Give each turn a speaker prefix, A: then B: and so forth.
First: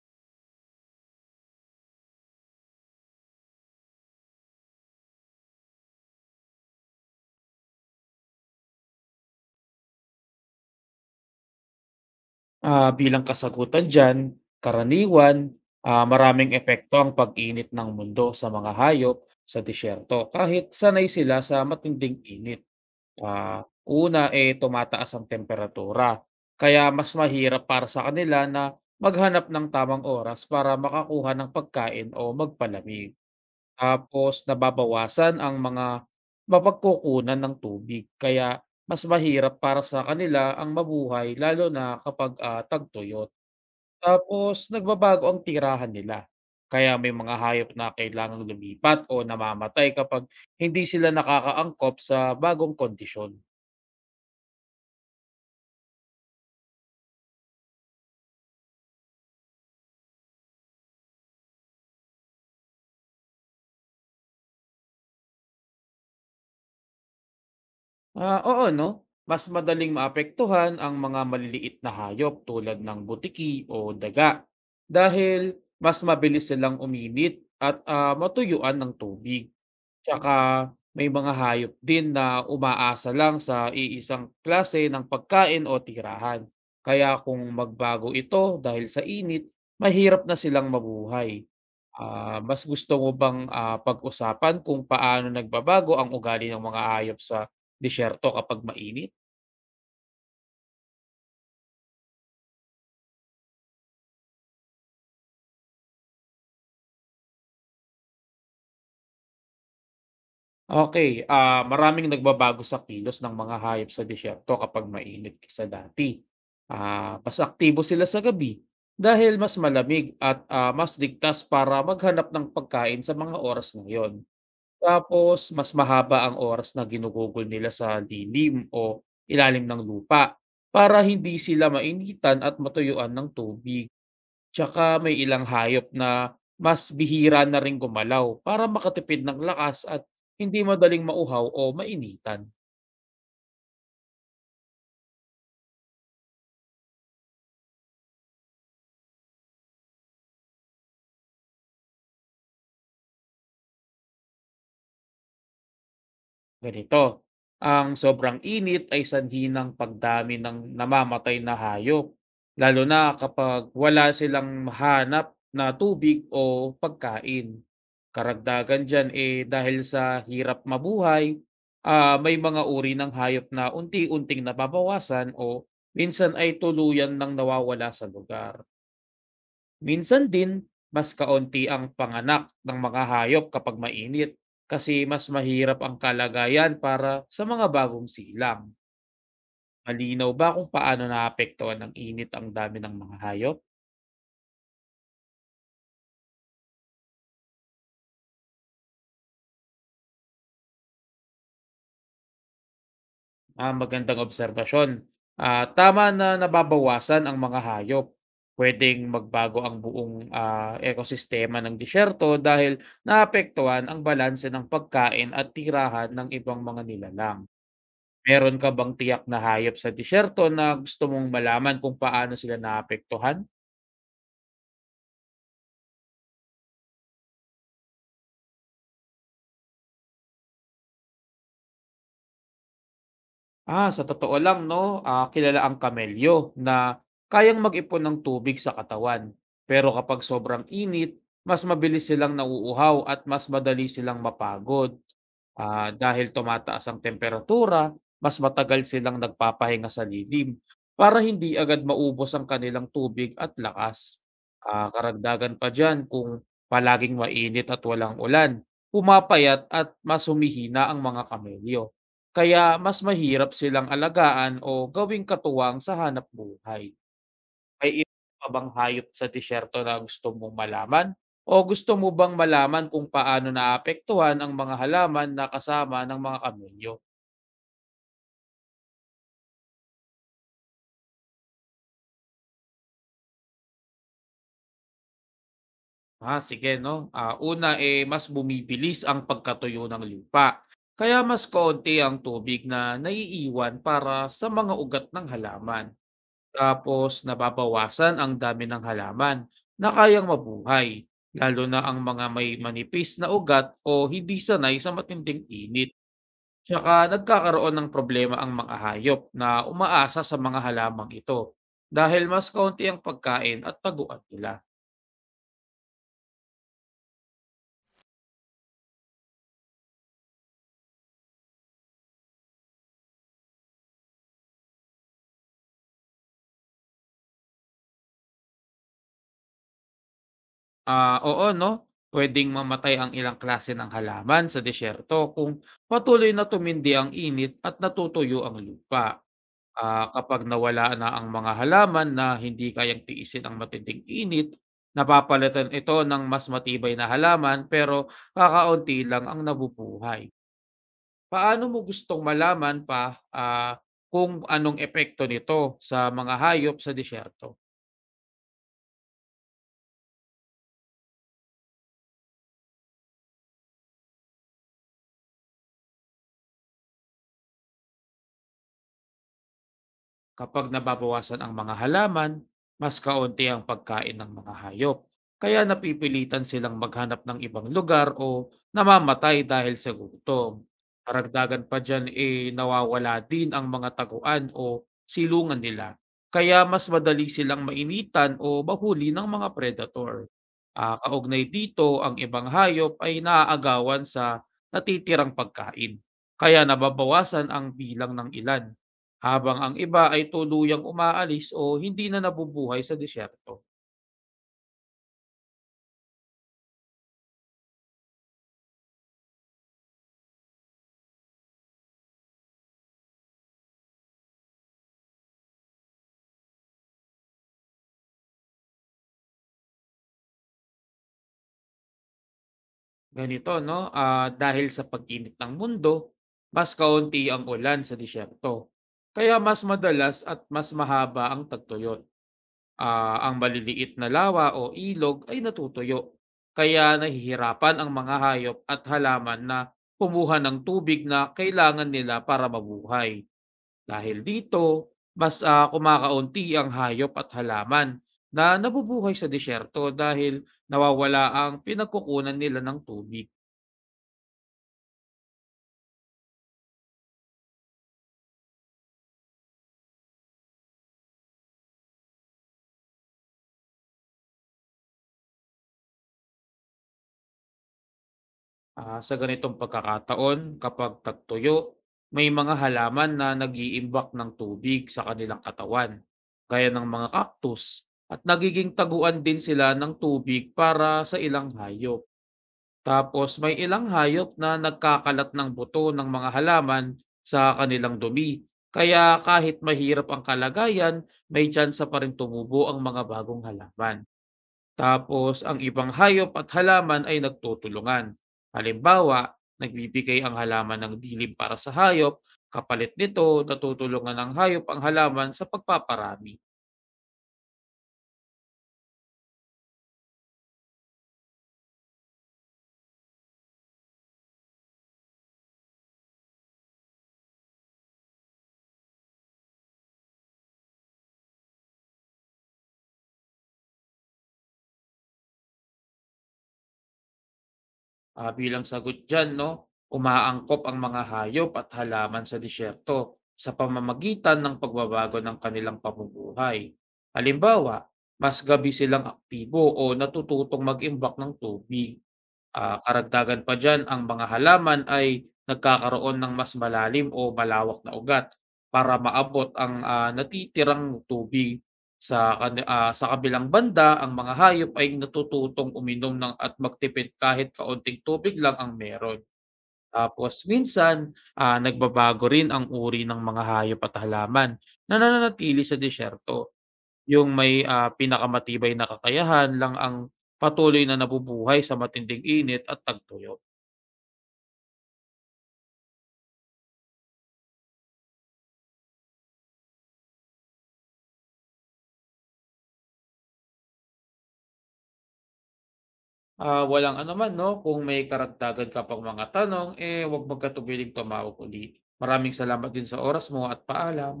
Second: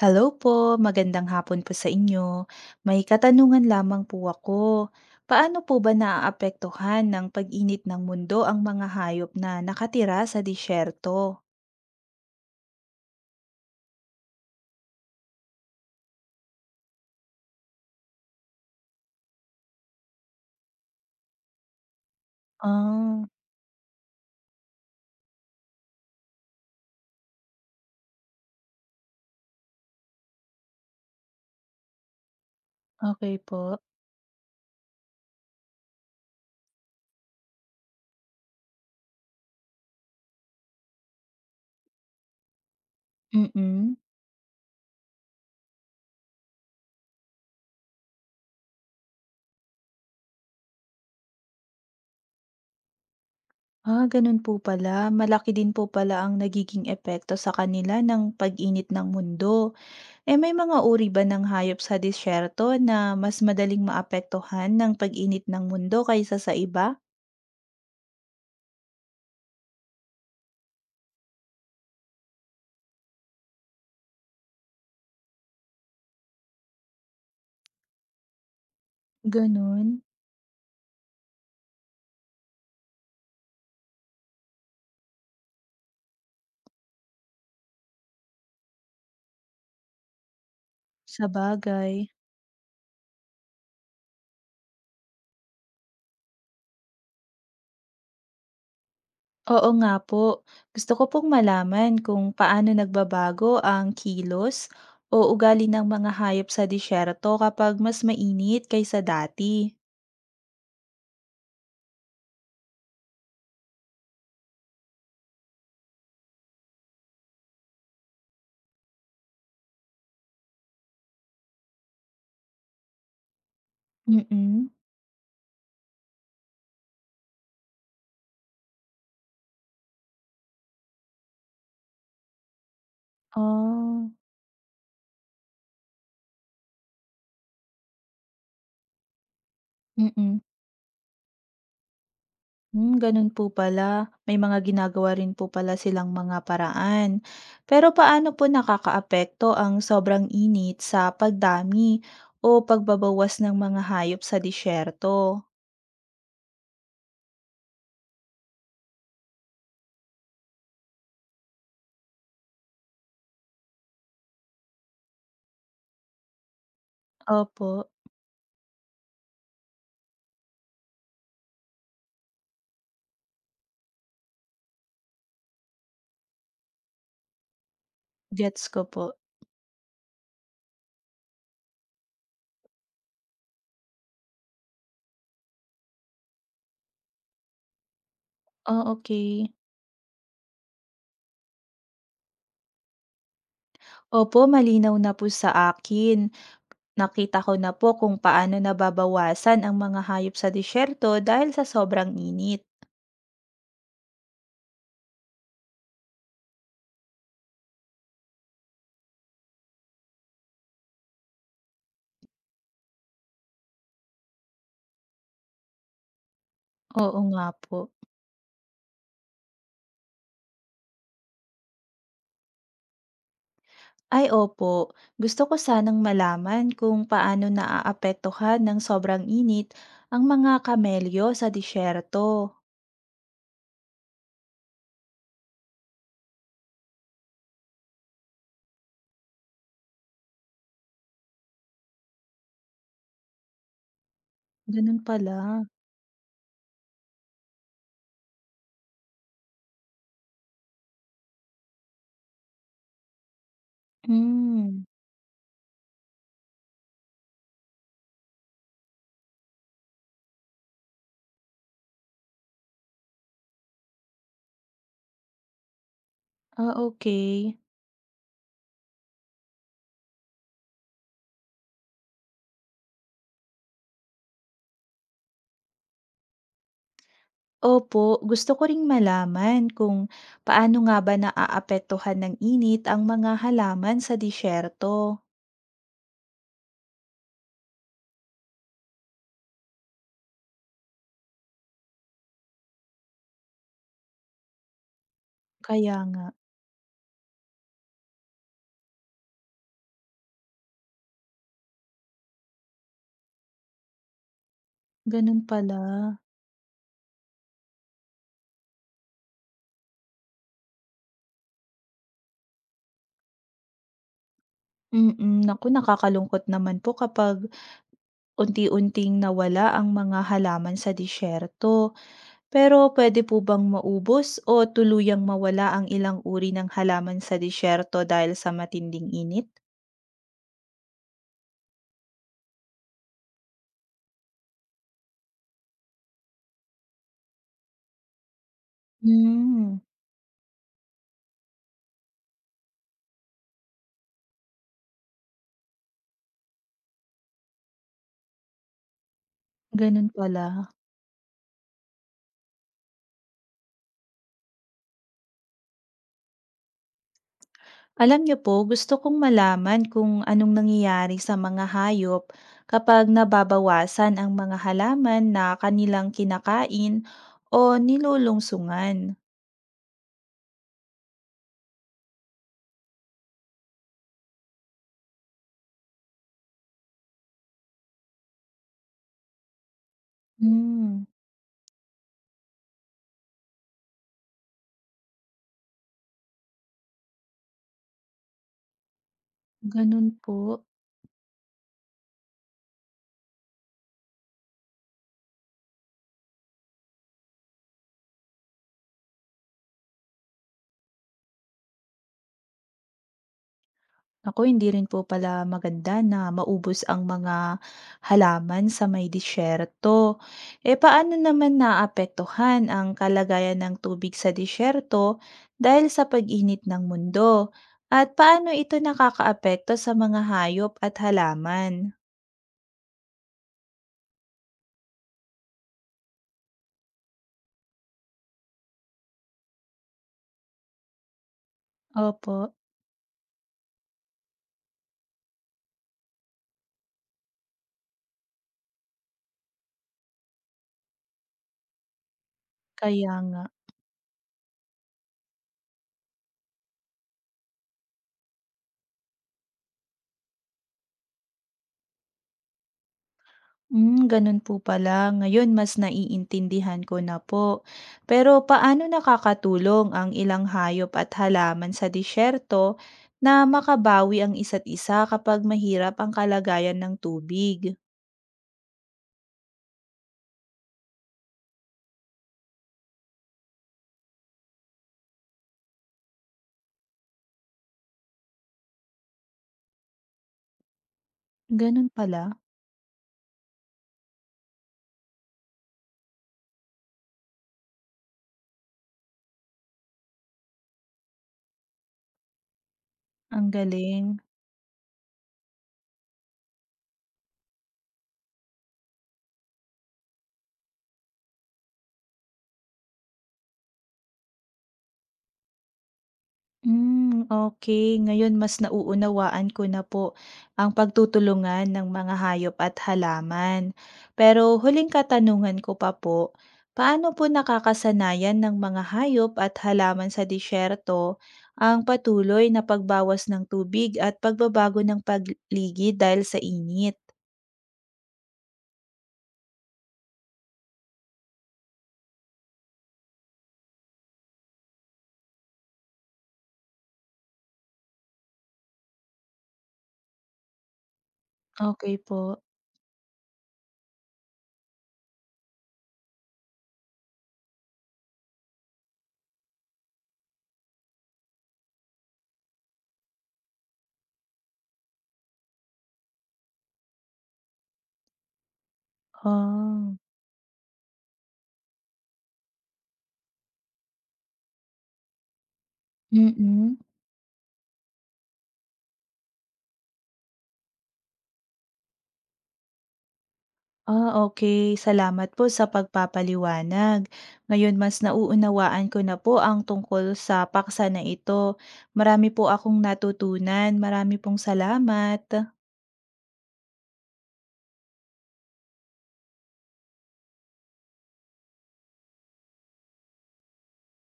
A: Hello po, magandang hapon po sa inyo. May katanungan lamang po ako. Paano po ba naaapektuhan ng pag-init ng mundo ang mga hayop na nakatira sa disyerto?
B: Bilang kasagutan diyan, karaniwan, maraming epekto ang pag-init ng mundo sa mga hayop sa disyerto kahit sanay sila sa matinding init. Mm.
A: Ah,
B: Una, tumataas ang temperatura kaya mas mahirap para sa kanila na maghanap ng tamang oras para makakuha ng pagkain o magpalamig.
A: okay po.
B: Tapos nababawasan ang mga mapagkukunan ng tubig kaya mas mahirap para sa kanila ang mabuhay lalo na kapag tagtuyot.
A: Mm.
B: Tapos nagbabago ang tirahan nila, kaya may mga hayop na kailangang lumipat o namamatay kapag hindi sila nakakaangkop sa bagong kondisyon.
A: Ah, ganun po pala. Malaki din po pala ang nagiging epekto sa kanila ng pag-init ng mundo. Eh, may mga uri ba ng hayop sa disyerto na mas madaling maapektuhan ng pag-init ng mundo kaysa sa iba?
B: Oo 'no, mas madaling maapektuhan ang mga maliliit na hayop tulad ng butiki o daga dahil mas mabilis silang uminit at matuyuan ng tubig.
A: Ganun,
B: Tsaka may mga hayop din na umaasa lang sa iisang klase ng pagkain o tirahan. Kaya kung magbago ito dahil sa init, mahirap na silang
A: sa
B: mabuhay.
A: bagay.
B: Mas gusto mo bang pag-usapan kung paano nagbabago ang ugali ng mga hayop sa disyerto kapag mainit?
A: Oo nga po. Gusto ko pong malaman kung paano nagbabago ang kilos o ugali ng mga hayop sa disyerto kapag mas mainit kaysa dati.
B: Okay, maraming nagbabago sa kilos ng mga hayop sa disyerto kapag mainit kaysa dati. Mas aktibo sila sa gabi dahil mas malamig at mas ligtas para maghanap ng pagkain sa mga oras na 'yon.
A: Mm-mm.
B: Tapos mas mahaba ang oras na ginugugol nila sa lilim o ilalim ng lupa para hindi sila mainitan at matuyuan ng tubig.
A: Oh,
B: Tsaka may ilang hayop na mas bihira na ring gumalaw para makatipid ng lakas at
A: mm-mm.
B: hindi madaling mauhaw o mainitan.
A: Hmm, ganun po pala. May mga ginagawa rin po pala silang mga paraan. Pero paano po nakakaapekto ang sobrang init sa pagdami o pagbabawas ng mga hayop sa disyerto?
B: Ganito, ang sobrang init ay sanhi ng pagdami ng namamatay na hayop, lalo na kapag wala silang mahanap na tubig o pagkain.
A: Opo,
B: Karagdagan dyan eh dahil sa hirap mabuhay, may mga uri ng hayop na unti-unting nababawasan o minsan ay tuluyan ng nawawala sa lugar.
A: gets ko po.
B: Minsan din, mas kaunti ang panganak ng mga hayop kapag mainit kasi mas mahirap ang kalagayan para sa mga bagong silang.
A: Oh, okay.
B: Malinaw ba kung paano naapektuhan ng init ang dami ng mga hayop?
A: Opo, malinaw na po sa akin. Nakita ko na po kung paano nababawasan ang mga hayop sa disyerto dahil sa sobrang init.
B: Magandang obserbasyon. Tama na nababawasan ang mga hayop. Pwedeng magbago ang buong ekosistema ng disyerto dahil naapektuhan ang balanse ng pagkain at tirahan ng ibang mga
A: Oo nga
B: nilalang.
A: po.
B: Meron ka bang tiyak na hayop sa disyerto na gusto mong malaman kung paano sila naapektuhan?
A: Ay opo, gusto ko sanang malaman kung paano naaapektuhan ng sobrang init ang mga kamelyo sa disyerto.
B: Sa totoo lang 'no, kilala ang kamelyo na kayang mag-ipon ng tubig sa katawan. Pero kapag sobrang init, mas mabilis silang nauuhaw at mas madali silang mapagod.
A: Ganun pala.
B: Dahil tumataas ang temperatura, mas matagal silang nagpapahinga sa lilim para hindi agad maubos ang kanilang tubig at lakas.
A: Hmm.
B: Karagdagan pa diyan kung palaging mainit at walang ulan, pumapayat at mas humihina ang mga kamelyo. Kaya mas mahirap silang alagaan o gawing katuwang sa
A: Ah,
B: hanapbuhay.
A: okay.
B: May iba pa bang hayop sa disyerto na gusto mong malaman? O gusto mo bang malaman kung paano naapektuhan ang mga halaman na kasama ng mga kamelyo?
A: Opo, gusto ko ring malaman kung paano nga ba naaapektuhan ng init ang mga halaman sa disyerto.
B: Sige no. Una eh mas bumibilis ang pagkatuyo ng lupa. Kaya mas kaunti ang tubig na naiiwan para sa mga ugat ng halaman.
A: Kaya nga,
B: Tapos nababawasan ang dami ng halaman na kayang mabuhay, lalo na ang mga may manipis na ugat o hindi sanay sa
A: ganun
B: matinding
A: pala.
B: init. Tsaka nagkakaroon ng problema ang mga hayop na umaasa sa mga halamang ito dahil mas kaunti ang pagkain at taguan nila.
A: Mm, naku nakakalungkot naman po kapag unti-unting nawala ang mga halaman sa disyerto. Pero pwede po bang maubos o tuluyang mawala ang ilang uri ng halaman sa disyerto dahil sa matinding init?
B: Oo no, pwedeng mamatay ang ilang klase ng halaman sa disyerto kung patuloy na tumindi ang init at natutuyo ang lupa.
A: Hmm,
B: Kapag nawala na ang mga halaman na hindi kayang tiisin ang matinding init, napapalitan ito ng mas matibay na halaman pero kakaunti lang ang
A: ganun
B: nabubuhay.
A: pala.
B: Paano mo gustong malaman pa, kung anong epekto nito sa mga hayop sa disyerto?
A: Alam niyo po, gusto kong malaman kung anong nangyayari sa mga hayop kapag nababawasan ang mga halaman na kanilang kinakain o nilulungsungan.
B: Kapag nababawasan ang mga halaman, mas kaunti ang pagkain ng mga hayop. Kaya napipilitan silang maghanap ng ibang lugar o namamatay dahil sa gutom.
A: Hmm,
B: Karagdagan pa dyan eh nawawala din ang mga taguan o silungan nila. Kaya mas madali silang mainitan o bahuli ng mga
A: ganun
B: predator.
A: po.
B: Kaugnay dito, ang ibang hayop ay naaagawan sa natitirang pagkain. Kaya nababawasan ang bilang ng ilan. Habang ang iba ay tuluyang umaalis o hindi na nabubuhay sa disyerto.
A: Naku, hindi rin po pala maganda na maubos ang mga halaman sa may disyerto. Eh, paano naman naapektuhan ang kalagayan ng tubig sa disyerto dahil sa pag-init ng mundo? At paano ito nakakaapekto sa mga hayop at halaman?
B: Ganito 'no, dahil sa pag-init ng mundo, mas kaunti ang ulan sa disyerto. Kaya mas madalas at mas mahaba ang tagtuyot.
A: Opo,
B: Ang maliliit na lawa o ilog ay natutuyo, kaya nahihirapan ang mga hayop at halaman na pumuha ng tubig na kailangan nila para
A: kaya
B: mabuhay.
A: nga.
B: Dahil dito, mas kumakaunti ang hayop at halaman na nabubuhay sa disyerto dahil nawawala ang pinagkukunan nila ng tubig.
A: Hmm, ganun po pala. Ngayon mas naiintindihan ko na po. Pero paano nakakatulong ang ilang hayop at halaman sa disyerto na makabawi ang isa't isa kapag mahirap ang kalagayan ng tubig?
B: Sa ganitong pagkakataon, kapag tagtuyo, may mga halaman na nag-iimbak ng tubig sa kanilang katawan, gaya ng mga cactus, at nagiging taguan din sila ng tubig para sa ilang
A: Ganun
B: hayop.
A: pala.
B: Tapos may ilang hayop na nagkakalat ng buto ng mga halaman sa kanilang dumi. Kaya kahit mahirap ang kalagayan, may tsansa pa rin tumubo ang mga bagong
A: Ang
B: halaman.
A: galing.
B: Tapos ang ibang hayop at halaman ay nagtutulungan. Halimbawa, nagbibigay ang halaman ng dilim para sa hayop, kapalit nito natutulungan ng hayop ang halaman sa pagpaparami.
A: Hmm, okay. Ngayon mas nauunawaan ko na po ang pagtutulungan ng mga hayop at halaman. Pero huling katanungan ko pa po, paano po nakakasanayan ng mga hayop at halaman sa disyerto ang patuloy na pagbawas ng tubig at pagbabago ng paligid dahil sa init?
B: Bilang sagot diyan 'no, umaangkop ang mga hayop at halaman sa disyerto sa pamamagitan ng pagbabago ng kanilang pamumuhay. Halimbawa, mas gabi silang aktibo o natututong mag-imbak ng tubig.
A: Okay po.
B: Karagdagan pa diyan ang mga halaman ay nagkakaroon ng mas malalim o malawak na ugat para maabot ang natitirang tubig. Sa kabilang banda, ang mga hayop ay natututong uminom ng at magtipid kahit kaunting tubig lang ang meron.
A: Ah,
B: Tapos minsan, nagbabago rin ang uri ng mga hayop at halaman na nananatili sa disyerto.
A: mm.
B: Yung may pinakamatibay na kakayahan lang ang patuloy na nabubuhay sa matinding init at tagtuyot.
A: Ah, okay, salamat po sa pagpapaliwanag. Ngayon mas nauunawaan ko na po ang tungkol sa paksa na ito. Marami po akong natutunan. Marami pong salamat.
B: Walang anuman 'no, kung may karagdagan ka pang mga tanong, huwag magkatubiling tumawag uli. Maraming salamat din sa oras mo at paalam.